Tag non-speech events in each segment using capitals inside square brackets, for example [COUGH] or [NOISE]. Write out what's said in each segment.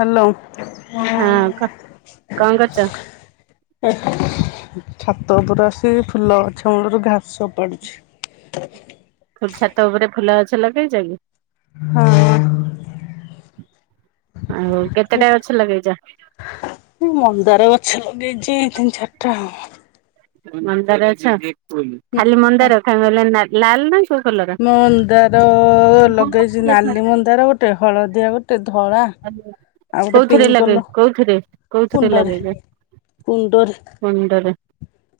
Hello ହଁ କ କଣ କରୁଛ ଏ ଛାତ ଉପରେ ଆସି ଫୁଲ ଗଛ ମୂଳରୁ ଘାସ ଉପାଡୁଛି। ଫୁଲ ଛାତ ଉପରେ ଫୁଲ ଗଛ ଲଗେଇଛ କି? ଆଉ କେତେଟା ଗଛ ଲଗେଇଛ? ଏ ମନ୍ଦାର ଗଛ ଲଗେଇଛି ତିନି ଚାରିଟା ଆଉ। ମନ୍ଦାର ଗଛ ଖାଲି ହଁ ମନ୍ଦାର କ ଲାଲ ନା କୋଉ କଲର ମନ୍ଦାର ଲଗେଇଛି ନାଲି ମନ୍ଦାର ଗୋଟେ ହଳଦିଆ ଗୋଟେ ଧଳା ଆଉ ଗୋଟେ କୋଉଥିରେ ପିଙ୍କ ଲଗେଇ କଲର କୋଉଥିରେ କୋଉଥିରେ କୁଣ୍ଡରେ ଲଗେଇଲେ? କୁଣ୍ଡରେ।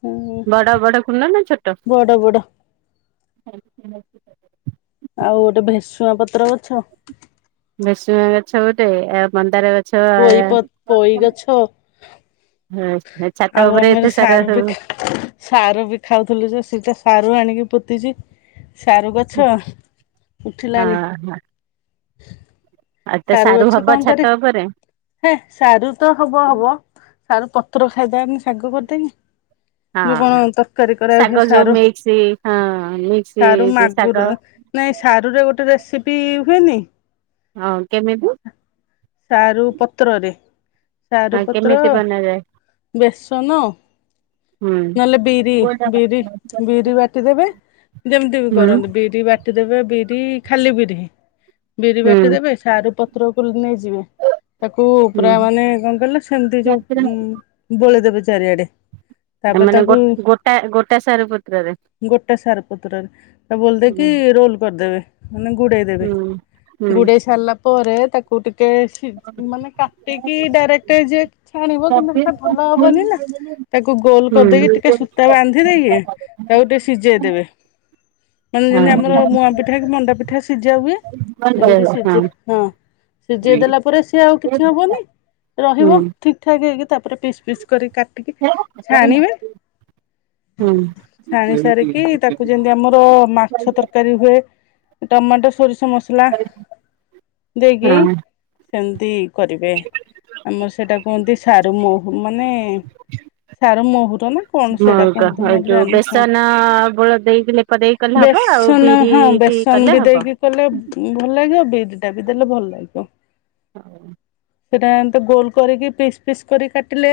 ଉଁ ବଡ଼ ବଡ଼ କୁଣ୍ଡ ନା ଛୋଟ? ବଡ ବଡ ଆଉ ଗୋଟେ ଭେସୁଆ ପତ୍ର ଗଛ। ଭେସୁଆ ଗଛ ଗୋଟେ ଆ ମନ୍ଦାର ଗଛ ପୋଇ ପ ପୋଇ ଗଛ ହଁ ଛାତ ଆଉ ଉପରେ ଆମର ଏତେ ସାରୁ ବି ସାରାସବୁ ସାରୁ ବି ଖାଉଥିଲୁ ଯେ ସିଟା ଶାରୁ ଆଣିକି ପୋତିଛି। ସାରୁ ହଁ ଗଛ ଉଠିଲାନି। ହଁ ଆଉ ତ ସାରୁ ଗଛ ହବ କଣ କରେ ଛାତ ଉପରେ? ହେ ସାରୁ ତ ହବ ହବ ସାରୁ ପତ୍ର ଖାଇବାନି ଶାଗ କରିଦେଇକି। ଯୋଉ ହଁ କଣ ତରକାରୀ ଶାଗ କରାହୁଏ ଯୋଉ ସାରୁ ମିକ୍ସ ହଁ ମିକ୍ସ ସାରୁ ଯୋଉ ଶାଗ ମାଗୁର ନାଇଁ ସାରୁରେ ଗୋଟେ ରେସିପି ହୁଏନି। ହଁ କେମିତି? ସାରୁ ପତ୍ରରେ। ହଁ ସାରୁପତ୍ର, କେମିତି ବନାଯାଏ ବେସନ ହୁଁ। ନହେଲେ ବିରି ବିରି ବିରି ବାଟି ଦେବେ ଯେମିତି ବି ହୁଁ କରନ୍ତି ବିରି ବାଟିଦେବେ ବିରି ଖାଲି ବିରି ବିରି ହୁଁ ବାଟିଦେବେ। ସାରୁ ପତ୍ରକୁ ନେଇଯିବେ। ତାକୁ ହୁଁ। ପୁରା ମାନେ କଣ କହିଲ ସେମିତି ଯୋଉ ଉ ଗୋଳେଇଦେବେ ଚାରିଆଡେ। ଏ ତାପରେ ମାନେ ତାକୁ ଗୋ ଗୋଟା ଗୋଟା ସାରୁ ପତ୍ରରେ ଗୋଟା ସାରୁ ପତ୍ରରେ ତା ବୋଳି ହୁଁ ଦେଇକି ରୋଲ କରିଦେବେ। ମାନେ ଗୁଡେଇ ଦେବେ ହୁଁ। ହୁଁ। ହୁଁ। ଗୁଡେଇ ସାରିଲା ପରେ ତାକୁ ଟିକେ ସି ମାନେ କାଟିକି ଡାଇରେକ୍ଟ ଯିଏ ଛାଣିବ କିନ୍ତୁ ହେତେ ଭଲ ହବନି ନା ତାକୁ ଗୋଲ କରିଦେଇକି ଟିକେ ସୂତା ବାନ୍ଧି ଦେଇକି ତାକୁ ଟିକେ ସିଝେଇଦବେ। ମାନେ ଯେମିତି ଆମର ମୁଆଁ ପିଠା କି ମଣ୍ଡା ପିଠା ସିଝା ହୁଏ। ସେମିତି ଜାଣିପାଇଲ ହଁ। ସିଝେ ହଁ ସିଜେଇ ଦେଲା ପରେ ସିଏ ଆଉ କିଛି ହବନି ରହିବ ଠିକ୍ ଠାକ୍ ହେଇକି ତାପରେ ପିସ୍ ପିସ୍ କରିକି କା ଟିକି ଛାଣିବେ ଛାଣି ସାରିକି ତାକ୍ ତାକୁ ଯେମିତି ଆମର ମାଛ ତରକାରୀ ହୁଏ ଟମାଟୋ ସୋରିଷ ମସଲା ଦେଇକି ହୁଁ। ସେମିତି କରିବେ ଆମର ସେଇଟା କୁହନ୍ତି ସାରୁ ମହୁ ମାନେ ସାରୁ ମହୁର ନା? କଣ ସେଇଟା ମଉକା କୁହନ୍ତୁ ତ ଆଉ ମୋର ଯୋଉ ଜାଣିନି ହଁ ବେସନ ବୋଳ ଦେଇକି ଲେପ ଦେଇ କଲେ ହବ ଆଉ ବେସନ ବିରି ହଁ ବେସ ସନ କଲେ ବି ହବ। ଦେଇକି କଲେ ଭଲ ଲାଗିବ ବିରିଟା ବି ଦେଲେ ଭଲ ଲାଗିବ। ସେଇଟା ଏମତି ଗୋଲ କରିକି ପିସ୍ ପିସ୍ କରି କାଟିଲେ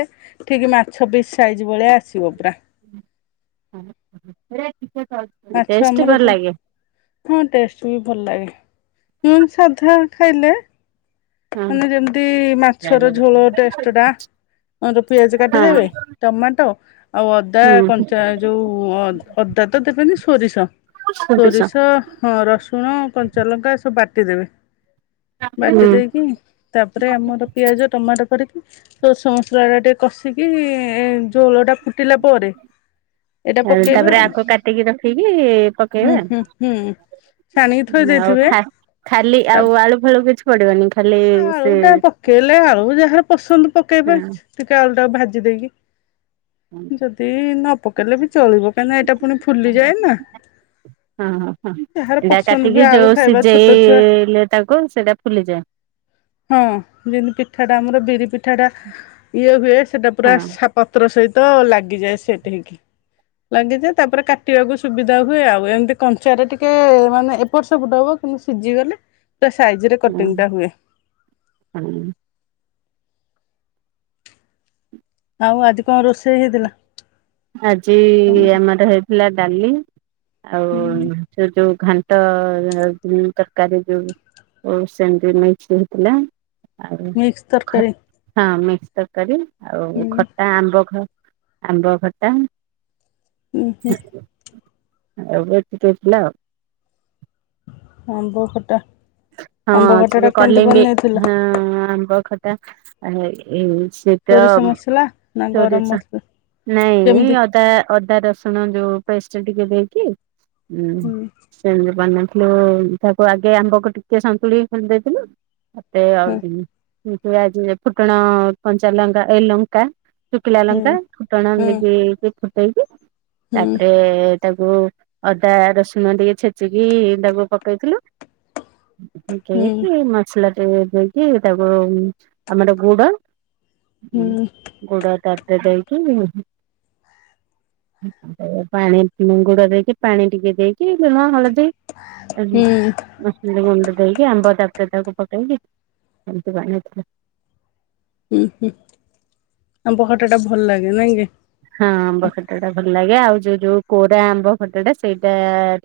ଠିକ୍ ମାଛ ପିସ୍ ସାଇଜ ଭଳିଆ ଆସିବ ପୁରା। ମାଛ ଆମର ଟେଷ୍ଟ ଭଲ ଯେ ଲାଗେ। ହଁ ଟେଷ୍ଟ ବି ଭଲ ଲାଗେ [INAUDIBLE] ସାଧା ଖାଇଲେ ହଁ ମାନେ ଯେମିତି ମାଛର ଝୋଳ ଟେଷ୍ଟ ଟା। ଆମର ପିଆଜ ହଁ। କାଟିଦେବେ ଟମାଟୋ ଆଉ ଅଦା ହୁଁ କଞ୍ଚା ଯୋଉ ଅ ଅଦା ତ ଦେବେନି ସୋରିଷ ହୁଁ ସୋରିଷ ହଁ ରସୁଣ କଞ୍ଚାଲଙ୍କା ଏ ସବୁ ବାଟିଦେବେ ବାଟି ଦେଇକି ତାପରେ ଆମର ପିଆଜ ଟମାଟୋ ପଡିକି ସୋରିଷ ମସଲାଟା ଟିକେ କଷିକି ଏଁ ଝୋଲ ଟା ଫୁଟିଲା ପରେ ଏଇଟା ଆଉ ପକେଇବେ ତାପରେ ଆକୁ କାଟିକି ରଖିକି ହୁଁ ହୁଁ ହୁଁ ଛାଣିକି ଥୋଇ ପକେଇବେ। ଆଉ ଦେଇଥିବେ ଖା ଖାଲି ତା ଆଉ ଆଳୁ ଫାଳୁ କିଛି ପଡିବନି ଖାଲି ଆଳୁ ସେ ଟା ପକେଇଲେ ଆଳୁ ଯାହାର ପସନ୍ଦ ହଁ ପକେଇବେ ଟିକେ ଆଳୁ ଟାକୁ ଭାଜି ଦେଇକି। ହଁ ଯଦି ନ ପକେଇଲେ ବି ଚଳିବ କାଇଁ ନା ଏଟା ଫୁଣି ଫୁଲିଯାଏ ନା। ହଁ ହଁ। ଯାହାର ଏଇଟା ପସନ୍ଦ କାଟିକି ବି ଯୋଉ ଆଳୁ ଖାଇବା ଛୋଟ ଛୁଆ ସିଝେଇଲେ ତାକୁ ସେଟା ଫୁଲିଯାଏ। ହଁ ଯେମିତି ପିଠା ଟା ଆମର ବିରି ପିଠା ଟା ଇଏ ହୁଏ ସେଟା ହଁ ପୁରା ସାପ୍ ପତ୍ର ସହିତ ଲାଗିଯାଏ ସେଟେ ହେଇକି। ଲାଗିଯାଏ ତାପରେ କାଟିବାକୁ ସୁବିଧା ହୁଏ ଆଉ ଏମିତି କଞ୍ଚା ରେ ଟିକେ ମାନେ ଏପଟ ସେପଟ ହବ। ପୁ ସିଜି ଗଲେ ପୁରା ସାଇଜରେ ହଁ। କଟିଂ ଟା ହୁଏ। [UNINTELLIGIBLE] ଆଉ ଆଜି କଣ ରୋଷେଇ ହେଇଥିଲା! ଆଜି ତମର? ଆମର ହେଇଥିଲା ଡାଲି ଆଉ ହୁଁ ସେ ଯୋଉ ଘାଣ୍ଟ ତରକାରୀ ଯୋଉ ଓଉ ସେମିତି ମିକ୍ସ ହେଇଥିଲା। ଆଉ ମିକ୍ସ ଖ ତରକାରୀ ଟା ମିକ୍ସ ତରକାରୀ ଆଉ ହୁଁ ଖଟା ଆମ୍ବ ଖ ଆମ୍ବ ଖଟା ହୁଁ ହୁଁ ଆଉ ଏତିକି ହେଇଥିଲା ଆଉ। ଅମ୍ବ ଖଟା। ହଁ ଆମ୍ବ ଖଟା ସେ ଟା ଯୋଉ କେମିତି କଲିମ୍ବି ବନେଇଥିଲ ହଁ ଆମ୍ବ ଖଟା [UNINTELLIGIBLE] ଯ ସୋରିଷ ମସଲା ନା ଗରମ ସୋରିଷ ମସଲା ନାଇଁ ଯେମିତି ଅଦା ଅଦା ରସ ରସୁଣ ଯୋଉ ପେଷ୍ଟ ଟିକେ ଦେଇକି ହୁଁ। ହୁଁ ସେମିତି ବନେଇଥିଲୁ ତାକୁ ଆଗେ ଆମ୍ବକୁ ଟିକେ ସନ୍ତୁଳିକି ପାଣି ଦେଇଥିଲୁ। ହୁଁ [UNINTELLIGIBLE] ଫୁଟଣ କଞ୍ଚା ଲଙ୍କା ଏ ଲଙ୍କ୍ ଙ୍କା ଶୁଖିଲା ହୁଁ ଲଙ୍କା ଫୁଟଣ ହୁଁ ନେଇକି ଫୁଟେଇକି ହୁଁ ତାପରେ ତାକୁ ଅଦା ରସୁଣ ଟିକେ ଛେଚିକି ତାକୁ ପକେଇଥିଲୁ। ହୁଁ କି ମସଲା ଟେ ଦେଇକି ତାକୁ ଆମର ଗୁଡ। ହୁଁ ହଁ ହୁଁ ଗୁଡା ତାଟ ଦେଇକି। ପାଣିଗୁଡ ଦେଇକି ପାଣି ଟିକେ ଦେଇକି ଲୁଣ, ହଳଦୀ ହୁଁ ଲୁଣଗୁଣ୍ଡ ଦେଇକି ଆମ୍ବ ଡାକ୍ଟର ତାକୁ ପକେଇକି ଏମତି [UNINTELLIGIBLE] ହୁଁ ହୁଁ ଆମ୍ବଖଟା ଟା ଭଲ ଲାଗେ ନାଇଁ କି? ହଁ ଆମ୍ବ ଖଟା ଟା ଭଲ ଲାଗେ ଆଉ ଯୋଉ ଯୋଉ କୋରା ଆମ୍ବ ଖଟା ସେଇଟା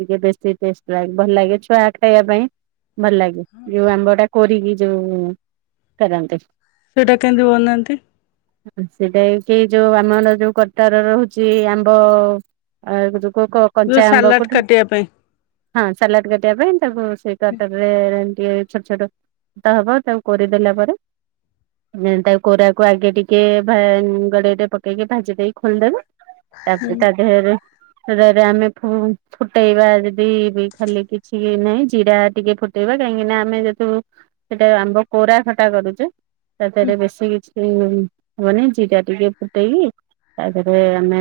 ଟିକେ ବେଶୀ ଟେଷ୍ଟି ଟେଷ୍ଟି ଭଲ ଲାଗେ ଛୁଆ ଖାଇବା ପାଇଁ ଭଲ ଲାଗେ। ଯୋଉ ଆମ୍ବ ଟା କରିକି ଯୋଉ କରନ୍ତି। ସେଇଟା କେମିତି ବନାହାଁନ୍ତି। ସେଇଟା କି ଯୋଉ ଆମର ଯୋଉ କଟାର ରହୁଛି ଆମ୍ବ ଯ କ ଯୋଉ କଞ୍ଚା ଆମ୍ବ ସାଲାଡ କୋଉଠୁ। କାଟିବା ପାଇଁ ହଁ ସାଲାଡ କାଟିବା ପାଇଁ ତାକୁ ସ କଟର ରେ ଏ ଛୋଟ ଛୋଟ ହବ ତାକୁ କରିଦେଲା ପରେ। ତା କୋରାକୁ ଆଗେ ଟିକେ କଡେଇରେ ପକେଇକି ଭାଜି ଦେଇ ଖୋଲିଦେବେ ହୁଁ ତାପରେ ତା ଦେହରେ ଆମେ ଫୁଟେଇବା ଯଦି ଖାଲି କିଛି ନାହିଁ ଜିରା ଟିକେ ଫୁଟେଇବା କାହିଁକି ନା ଆମେ ଯେତୁ ସେଟା ଆମ୍ବ କୋରା ଖଟା କରୁଛୁ। [UNINTELLIGIBLE] ବେଶୀ କିଛି ହବନି ଜିରା ଟିକେ ଫୁଟେଇକି ତାପରେ ଆମେ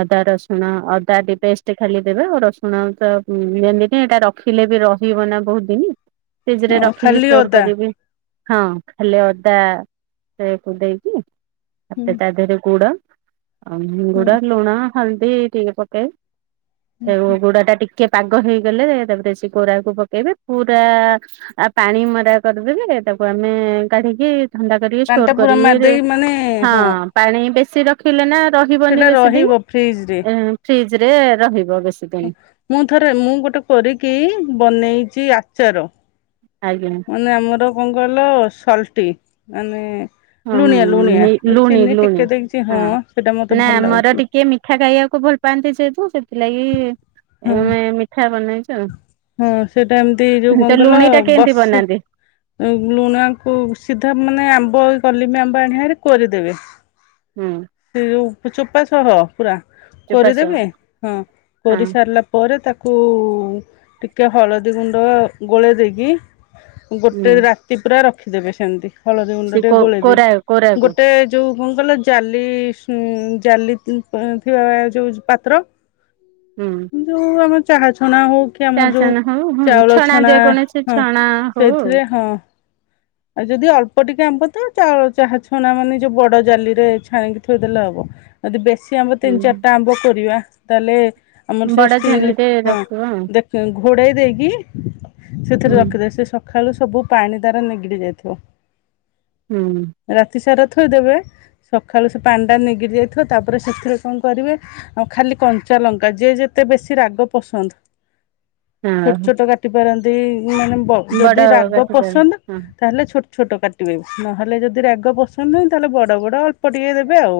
ଅଦା ରସୁଣ ଅଦା ପେଷ୍ଟ ଖାଲି ଦେବେ ଆଉ ରସୁଣ ତ ହୁଁ ଏମିତି ଏଇଟା ରଖିଲେ ବି ରହିବ ନା ବହୁତ ଦିନ ଫ୍ରିଜ ହଁ ରେ ରଖିକି ଖାଲି ଷ୍ଟୋର ଅଦା କରିକି। ହଁ ଖାଲି ଅଦା ପେଷ୍ଟକୁ ଦେଇକି ହୁଁ ତାପରେ ତା ଦେହରେ ଗୁଡ ଆଉ ମୁ ହୁଁ ଗୁଡ ଲୁଣ ହଳଦୀ ଟିକେ ପକେଇ ସେ ଗୁଡା ଟା ଟିକେ- ଟିକେ ପାଗ ହେଇଗଲେ ତାପରେ ସେ କୋରାକୁ ପକେଇବେ ପୁରା ଆଉ ପାଣି ମରା କରିଦେଲେ ତାକୁ ଆମେ କାଢିକି ଥଣ୍ଡା କରିବି ଷ୍ଟୋର ପାଣିଟା ପୁରା କରିବି ମାରିଦେଇ ମାନେ ହଁ ପାଣି ବେଶୀ ରଖ ରିଲେ ନା ରହିବନି ସେଟା ବେଶୀ ଦିନ ରହିବ ଫ୍ରିଜରେ ଫ୍ରିଜ ରେ ରହିବ ବେ ମୁଁ ଥରେ ମୁଁ ଗୋଟେ କରିକି ବନେଇଛି ଆଚାର। ଆଜ୍ଞା ମାନେ ଆମର କଣ କହିଲ ସଲ୍ଟି ମାନେ ଲୁଣିଆ ହଁ ଲୁଣିଆ ଲୁଣି ଚିନି ଲୁଣି ଟିକେ ଦେଇଛି ହଁ ସେଇଟା ମତେ ଭଲ ଲାଗୁଛି। କିଏ ମିଠା ଖାଇବାକୁ ଭଲ ପାଆନ୍ତି ଯେହେତୁ ସେଥିଲାଗି ହଁ ମିଠା ବନେଏ। ହଁ ସେଇଟା ଏମିତି ଯୋଉ କଣ ତ କଲ ଲୁଣି ଟା କେମିତି ବସି ବନାନ୍ତି? ଲୁଣକୁ ସିଧା ମାନେ ଆମ୍ବ କଲିମି ଆମ୍ବ ଆଣିବାରେ କରିଦେବେ। ହୁଁ ସେ ଯେଉଁ ଚୋପା ସହ ପୁରା ଚୋପା ସହ କରିଦେବେ ହଁ ହଁ କରିସାରିଲା ପରେ ତାକୁ ଟିକଏ ହଳଦୀ ଗୁଣ୍ଡ ଗୋଳେଇ ଦେଇକି ହୁଁ ଗୋଟେ ରାତି ପୁରା ରଖିଦେବେ ସେମିତି ହଳଦୀ ସେ ଗୁଣ୍ଡ ଟିକେ କୋ ଗୋଳେଇ କୋରା ଦେଇକି କୋରାକୁ ଗୋଟେ ଯୋଉଣଙ୍କର ଜା [UNINTELLIGIBLE] ଜାଲି ଥିବା ଯୋଉ ପାତ୍ର। ହୁଁ ଯୋଉ ଆମର ଚାହା ଛଣା ହଉ କି ଚା ଆମର ଯେଉ ଛଣା ହଉ ହୁଁ ଚାଉଳ ଛଣା ଯେକୌଣସି ହଁ ଛଣା ହଉ ସେଇଥିରେ ହଁ ଆଉ ଯଦି ଅଳ୍ପ ଟିକେ ଆମ୍ବ ତ ଚାହା ଛଣା ନା ମାନେ ଯୋଉ ବଡ ଜାଲି ରେ ଛାଣିକି ଥୋଇଦେଲେ ହବ। ଯଦି ବେଶୀ ଆମ୍ବ ହୁଁ ତିନି ଚାରିଟା ଆମ୍ବ କରିବା ତାହେଲେ ଆମର ସେ ବଡ ଷ୍ଟିଲ ଛାନିରେ ହଁ ରଖିବ ଆଉ ଦେଖ ଘୋଡ଼ାଇ ଦେଇକି ସେଥିରେ ହୁଁ ରଖିଦଏ ସେ ସକାଳୁ ସବୁ ପାଣି ଦାର ନେଇି କି ଯାଇଥଉ। ହୁଁ। ରାତି ସାରା ଥୋଇ ଦେବେ ସକାଳୁ ସେ ପାଣିଟା ନିଗିରି ଯାଇଥିବ ତାପରେ ସେଥିରେ କଣ କରିବେ ଆଉ ଖାଲି କଞ୍ଚାଲଙ୍କା ଯିଏ ଯେତେ ବେଶୀ ରାଗ ପସନ୍ଦ ଛୋଟ ହଁ ଛୋଟ କାଟି ପାରନ୍ତି ମାନେ ବଡ ଯଦି ରାଗ କାଠିଟାରେ ପସନ୍ଦ ହଁ ତାହେଲେ ଛୋଟ ଛୋଟ କାଟିବେ ନହେଲେ ଯଦି ରାଗ ପସନ୍ଦ ନାୁଁ ତାହେଲେ ବଡ଼ ବଡ଼ ଅଳ୍ପ ଟିକେ ଦେବେ ଆଉ।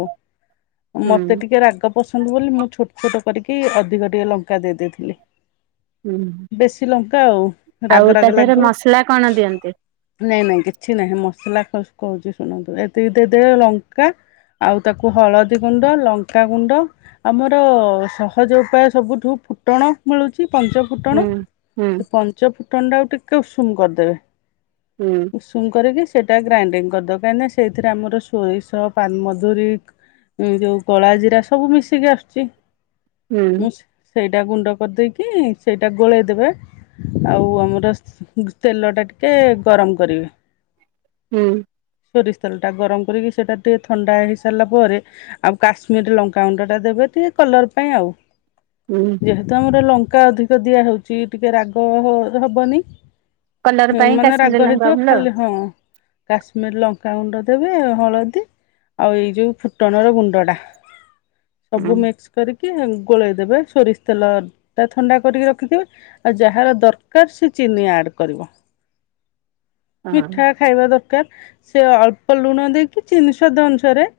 [UNINTELLIGIBLE] ମୋତେ ହୁଁ ଟିକେ ରାଗ ପସନ୍ଦ ବୋଲି ମୁଁ ଛୋଟ ଛୋଟ କରିକି ଅଧିକ ଟିକେ ଲଙ୍କା ଦେଇ ଦେଇେଇଥିଲି। ହୁଁ ବେଶୀ ଲଙ୍କା ଆଉ ରାଗ ରାଗ ଲାଗିବ। ପା କଣ ଦିଅନ୍ତି। ନାଇଁ ନାଇଁ କିଛି ନାହିଁ ମସଲା କହୁଛି ଶୁଣନ୍ତୁ ଏତିକି ଦେ ଲଙ୍କା ଆଉ ତାକୁ ହଳଦୀ ଗୁଣ୍ଡ ଲଙ୍କାଗୁଣ୍ଡ ଆମର ସହଜ ଉପାୟ ସବୁଠୁ ଫୁଟଣ ମିଳୁଛି ପଞ୍ଚ ହୁଁ ଫୁଟଣ ହୁଁ ସେ ପଞ୍ଚ ଫୁଟଣଟା ଆଉ ଟିକେ ଉଷୁମ କରିଦେବେ। ହୁଁ। ଉଷୁମ କରିକି ସେଇଟା ଗ୍ରାଇଣ୍ଡିଙ୍ଗ କରିଦେଉ କାହିଁକିନା ସେଥିରେ ଆମର ସୋରିଷ ପାନମଧୁରୀ ଯୋଉ କଳା ଜିରା ସବୁ ମିଶିକି ଆସୁଛି ହୁଁ ମୁଁ ସେଇଟା ଗୁଣ୍ଡ କରିଦେଇକି ସେଇଟା ଗୋଳେଇଦବେ। ଆଉ ଆମର ତେଲ ଟା ଟିକେ ଗରମ କରିବେ। ହୁଁ। ସୋରିଷ ତେଲଟା ଗରମ କରିକି ସେଇଟା ଟିକଏ ଥଣ୍ଡା ହେଇସାରିଲା ପରେ ଆଉ କାଶ୍ମୀରରେ ଲଙ୍କାଣ୍ଡା ଟା ଦେବେ ଟିକେ କଲର ପାଇଁ ଆଉ। ହୁଁ। ଯେହେତୁ ଆମର ଲଙ୍କା ଅଧିକ ଦିଆହଉଛି ଟିକେ ରାଗ ହବନି। କଲର ପାଇଁ ମାନେ କାଶ ରାଗ ଲଙ୍କା ହେଇଥିବ ଭଲ ଆଉ। ଖାଲି ହଁ କାଶ୍ମୀର ଲଙ୍କାଗୁଣ୍ଡ ଦେବେ ହଳଦୀ ଆଉ ଏଇ ଯୋଉ ଫୁଟଣ ର ଗୁଣ୍ଡ ଟା ହୁଁ ସବୁ ମିକ୍ସ କରିକି ଗୋଳେଇଦବେ ସୋରିଷ ତେଲ ଟା ଥଣ୍ଡା କରିକି ରଖିଥିବେ। ଆଉ ଯାହାର ଦରକାର ସେ ଚିନି ଆଡ କରିବ। ହଁ ମିଠା ଖାଇବା ଦରକାର ସେ ଅଳ୍ପ ଲୁଣ ଦେଇକି ଜିନି ସାଦ ଅନୁସାରେ।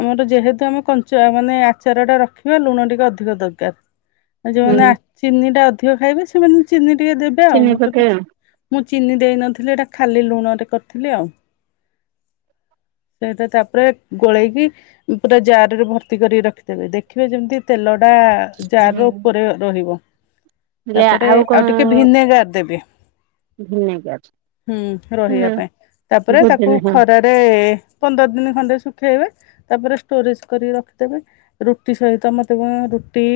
ଆମର ଯେହେତୁ ଆମେ କଞ୍ଚ ମାନେ ଆଚାର ଟା ରଖିବା ଲୁଣ ଟିକେ ଅଧିକ ଦରକାର। ଆଉ ହୁଁ ଯୋଉମାନେ ଚିନି ଟା ଅଧିକ ଖାଇବେ ସେମାନେ ଚିନି ଟିକେ ଦେବେ ଆଉ ଚିନି ମୁଁ କେତୁ ପକେଇ ଆଉ ମୁଁ ଚିନି ଦେଇନଥିଲି ଏଇଟା ଖାଲି ଲୁଣରେ କରିଥିଲି ଆଉ। ସେଇଟା ତାପରେ ଗୋଳେଇକି। ପୁରା ଜାର ରେ ଭର୍ତି କରି ରଖିଦେବେ ଦେଖିବେ ଯେମିତି ତେଲ ଟା। ଜାର ର ଉପରେ ରହିବ ତାପରେ ଆଉ ଟିକେ ଭିନେଗାର ଦେବେ। ଘିମେ ଗିଛ ହୁଁ ରହିବା ପାଇଁ ତାପରେ ତାକୁ ଭୋଜନ ହଁ ଖରାରେ ପନ୍ଦର ଦିନ ଖଣ୍ଡେ ଶୁଖେଇବେ। ତାପରେ ଷ୍ଟୋରେଜ କରିକି ରଖିଦେବେ। ରୁଟି ସହିତ ମତେ କଣ ରୁଟି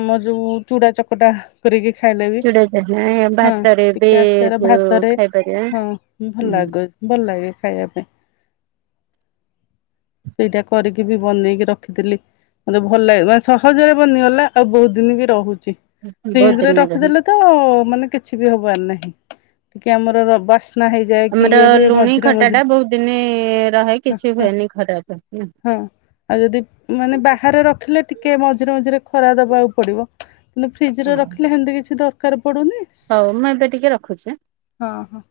ଆମ ଯୋଉ ଚୁଡା ଚକଟା। କରିକି ଖାଇଲେ ବି ଚୁଡା ଯାହା ହଁ ଭାତରେ ବି ଟିକେ ଆଚାର ଯୋଉ ଭାତରେ ଖାଇପାରିବା ହଁ ଭଲ - ହୁଁ ଲାଗେ-ଭଲ- ଲାଗେ ଖାଇବା ପାଇଁ। ସେଇଟା କରିକି ବି ବନେଇକି ରଖିଥିଲି। ମତେ ଭଲ ଲାଗେ ମାନେ ସହଜରେ ବନିଗଲା ଆଉ ବହୁତ ଦିନ ବି ରହୁଛି। ଫ୍ରିଜ ବହୁତ ରେ ଦିନ ରହେ ରଖିଦେଲେ ତ ମାନେ କିଛି ବି ହବାର ନାହିଁ ଟିକେ ଆମର [UNINTELLIGIBLE] ବାସ୍ନା ହେଇଚି। ଆମର ଲୁଣି ଖଟା ଟା ବହୁତ ଦିନେ ରହେ ହଁ କିଛି ହୁଏନି ଖରାପ। ହଁ। ଆଉ ଯଦି ମାନେ ବାହାରେ ରଖିଲେ ଟିକେ ମଝିରେ ମଝିରେ ଖରା ଦବାକୁ ପଡିବ। କିନ୍ତୁ ଫ୍ରିଜରେ ହଁ ରଖିଲେ ହେମିତି କିଛି ଦରକାର ପଡୁନି। ହଉ ମୁଁ ଏବେ ଟିକେ ରଖୁଛି। ହଁ ହଁ।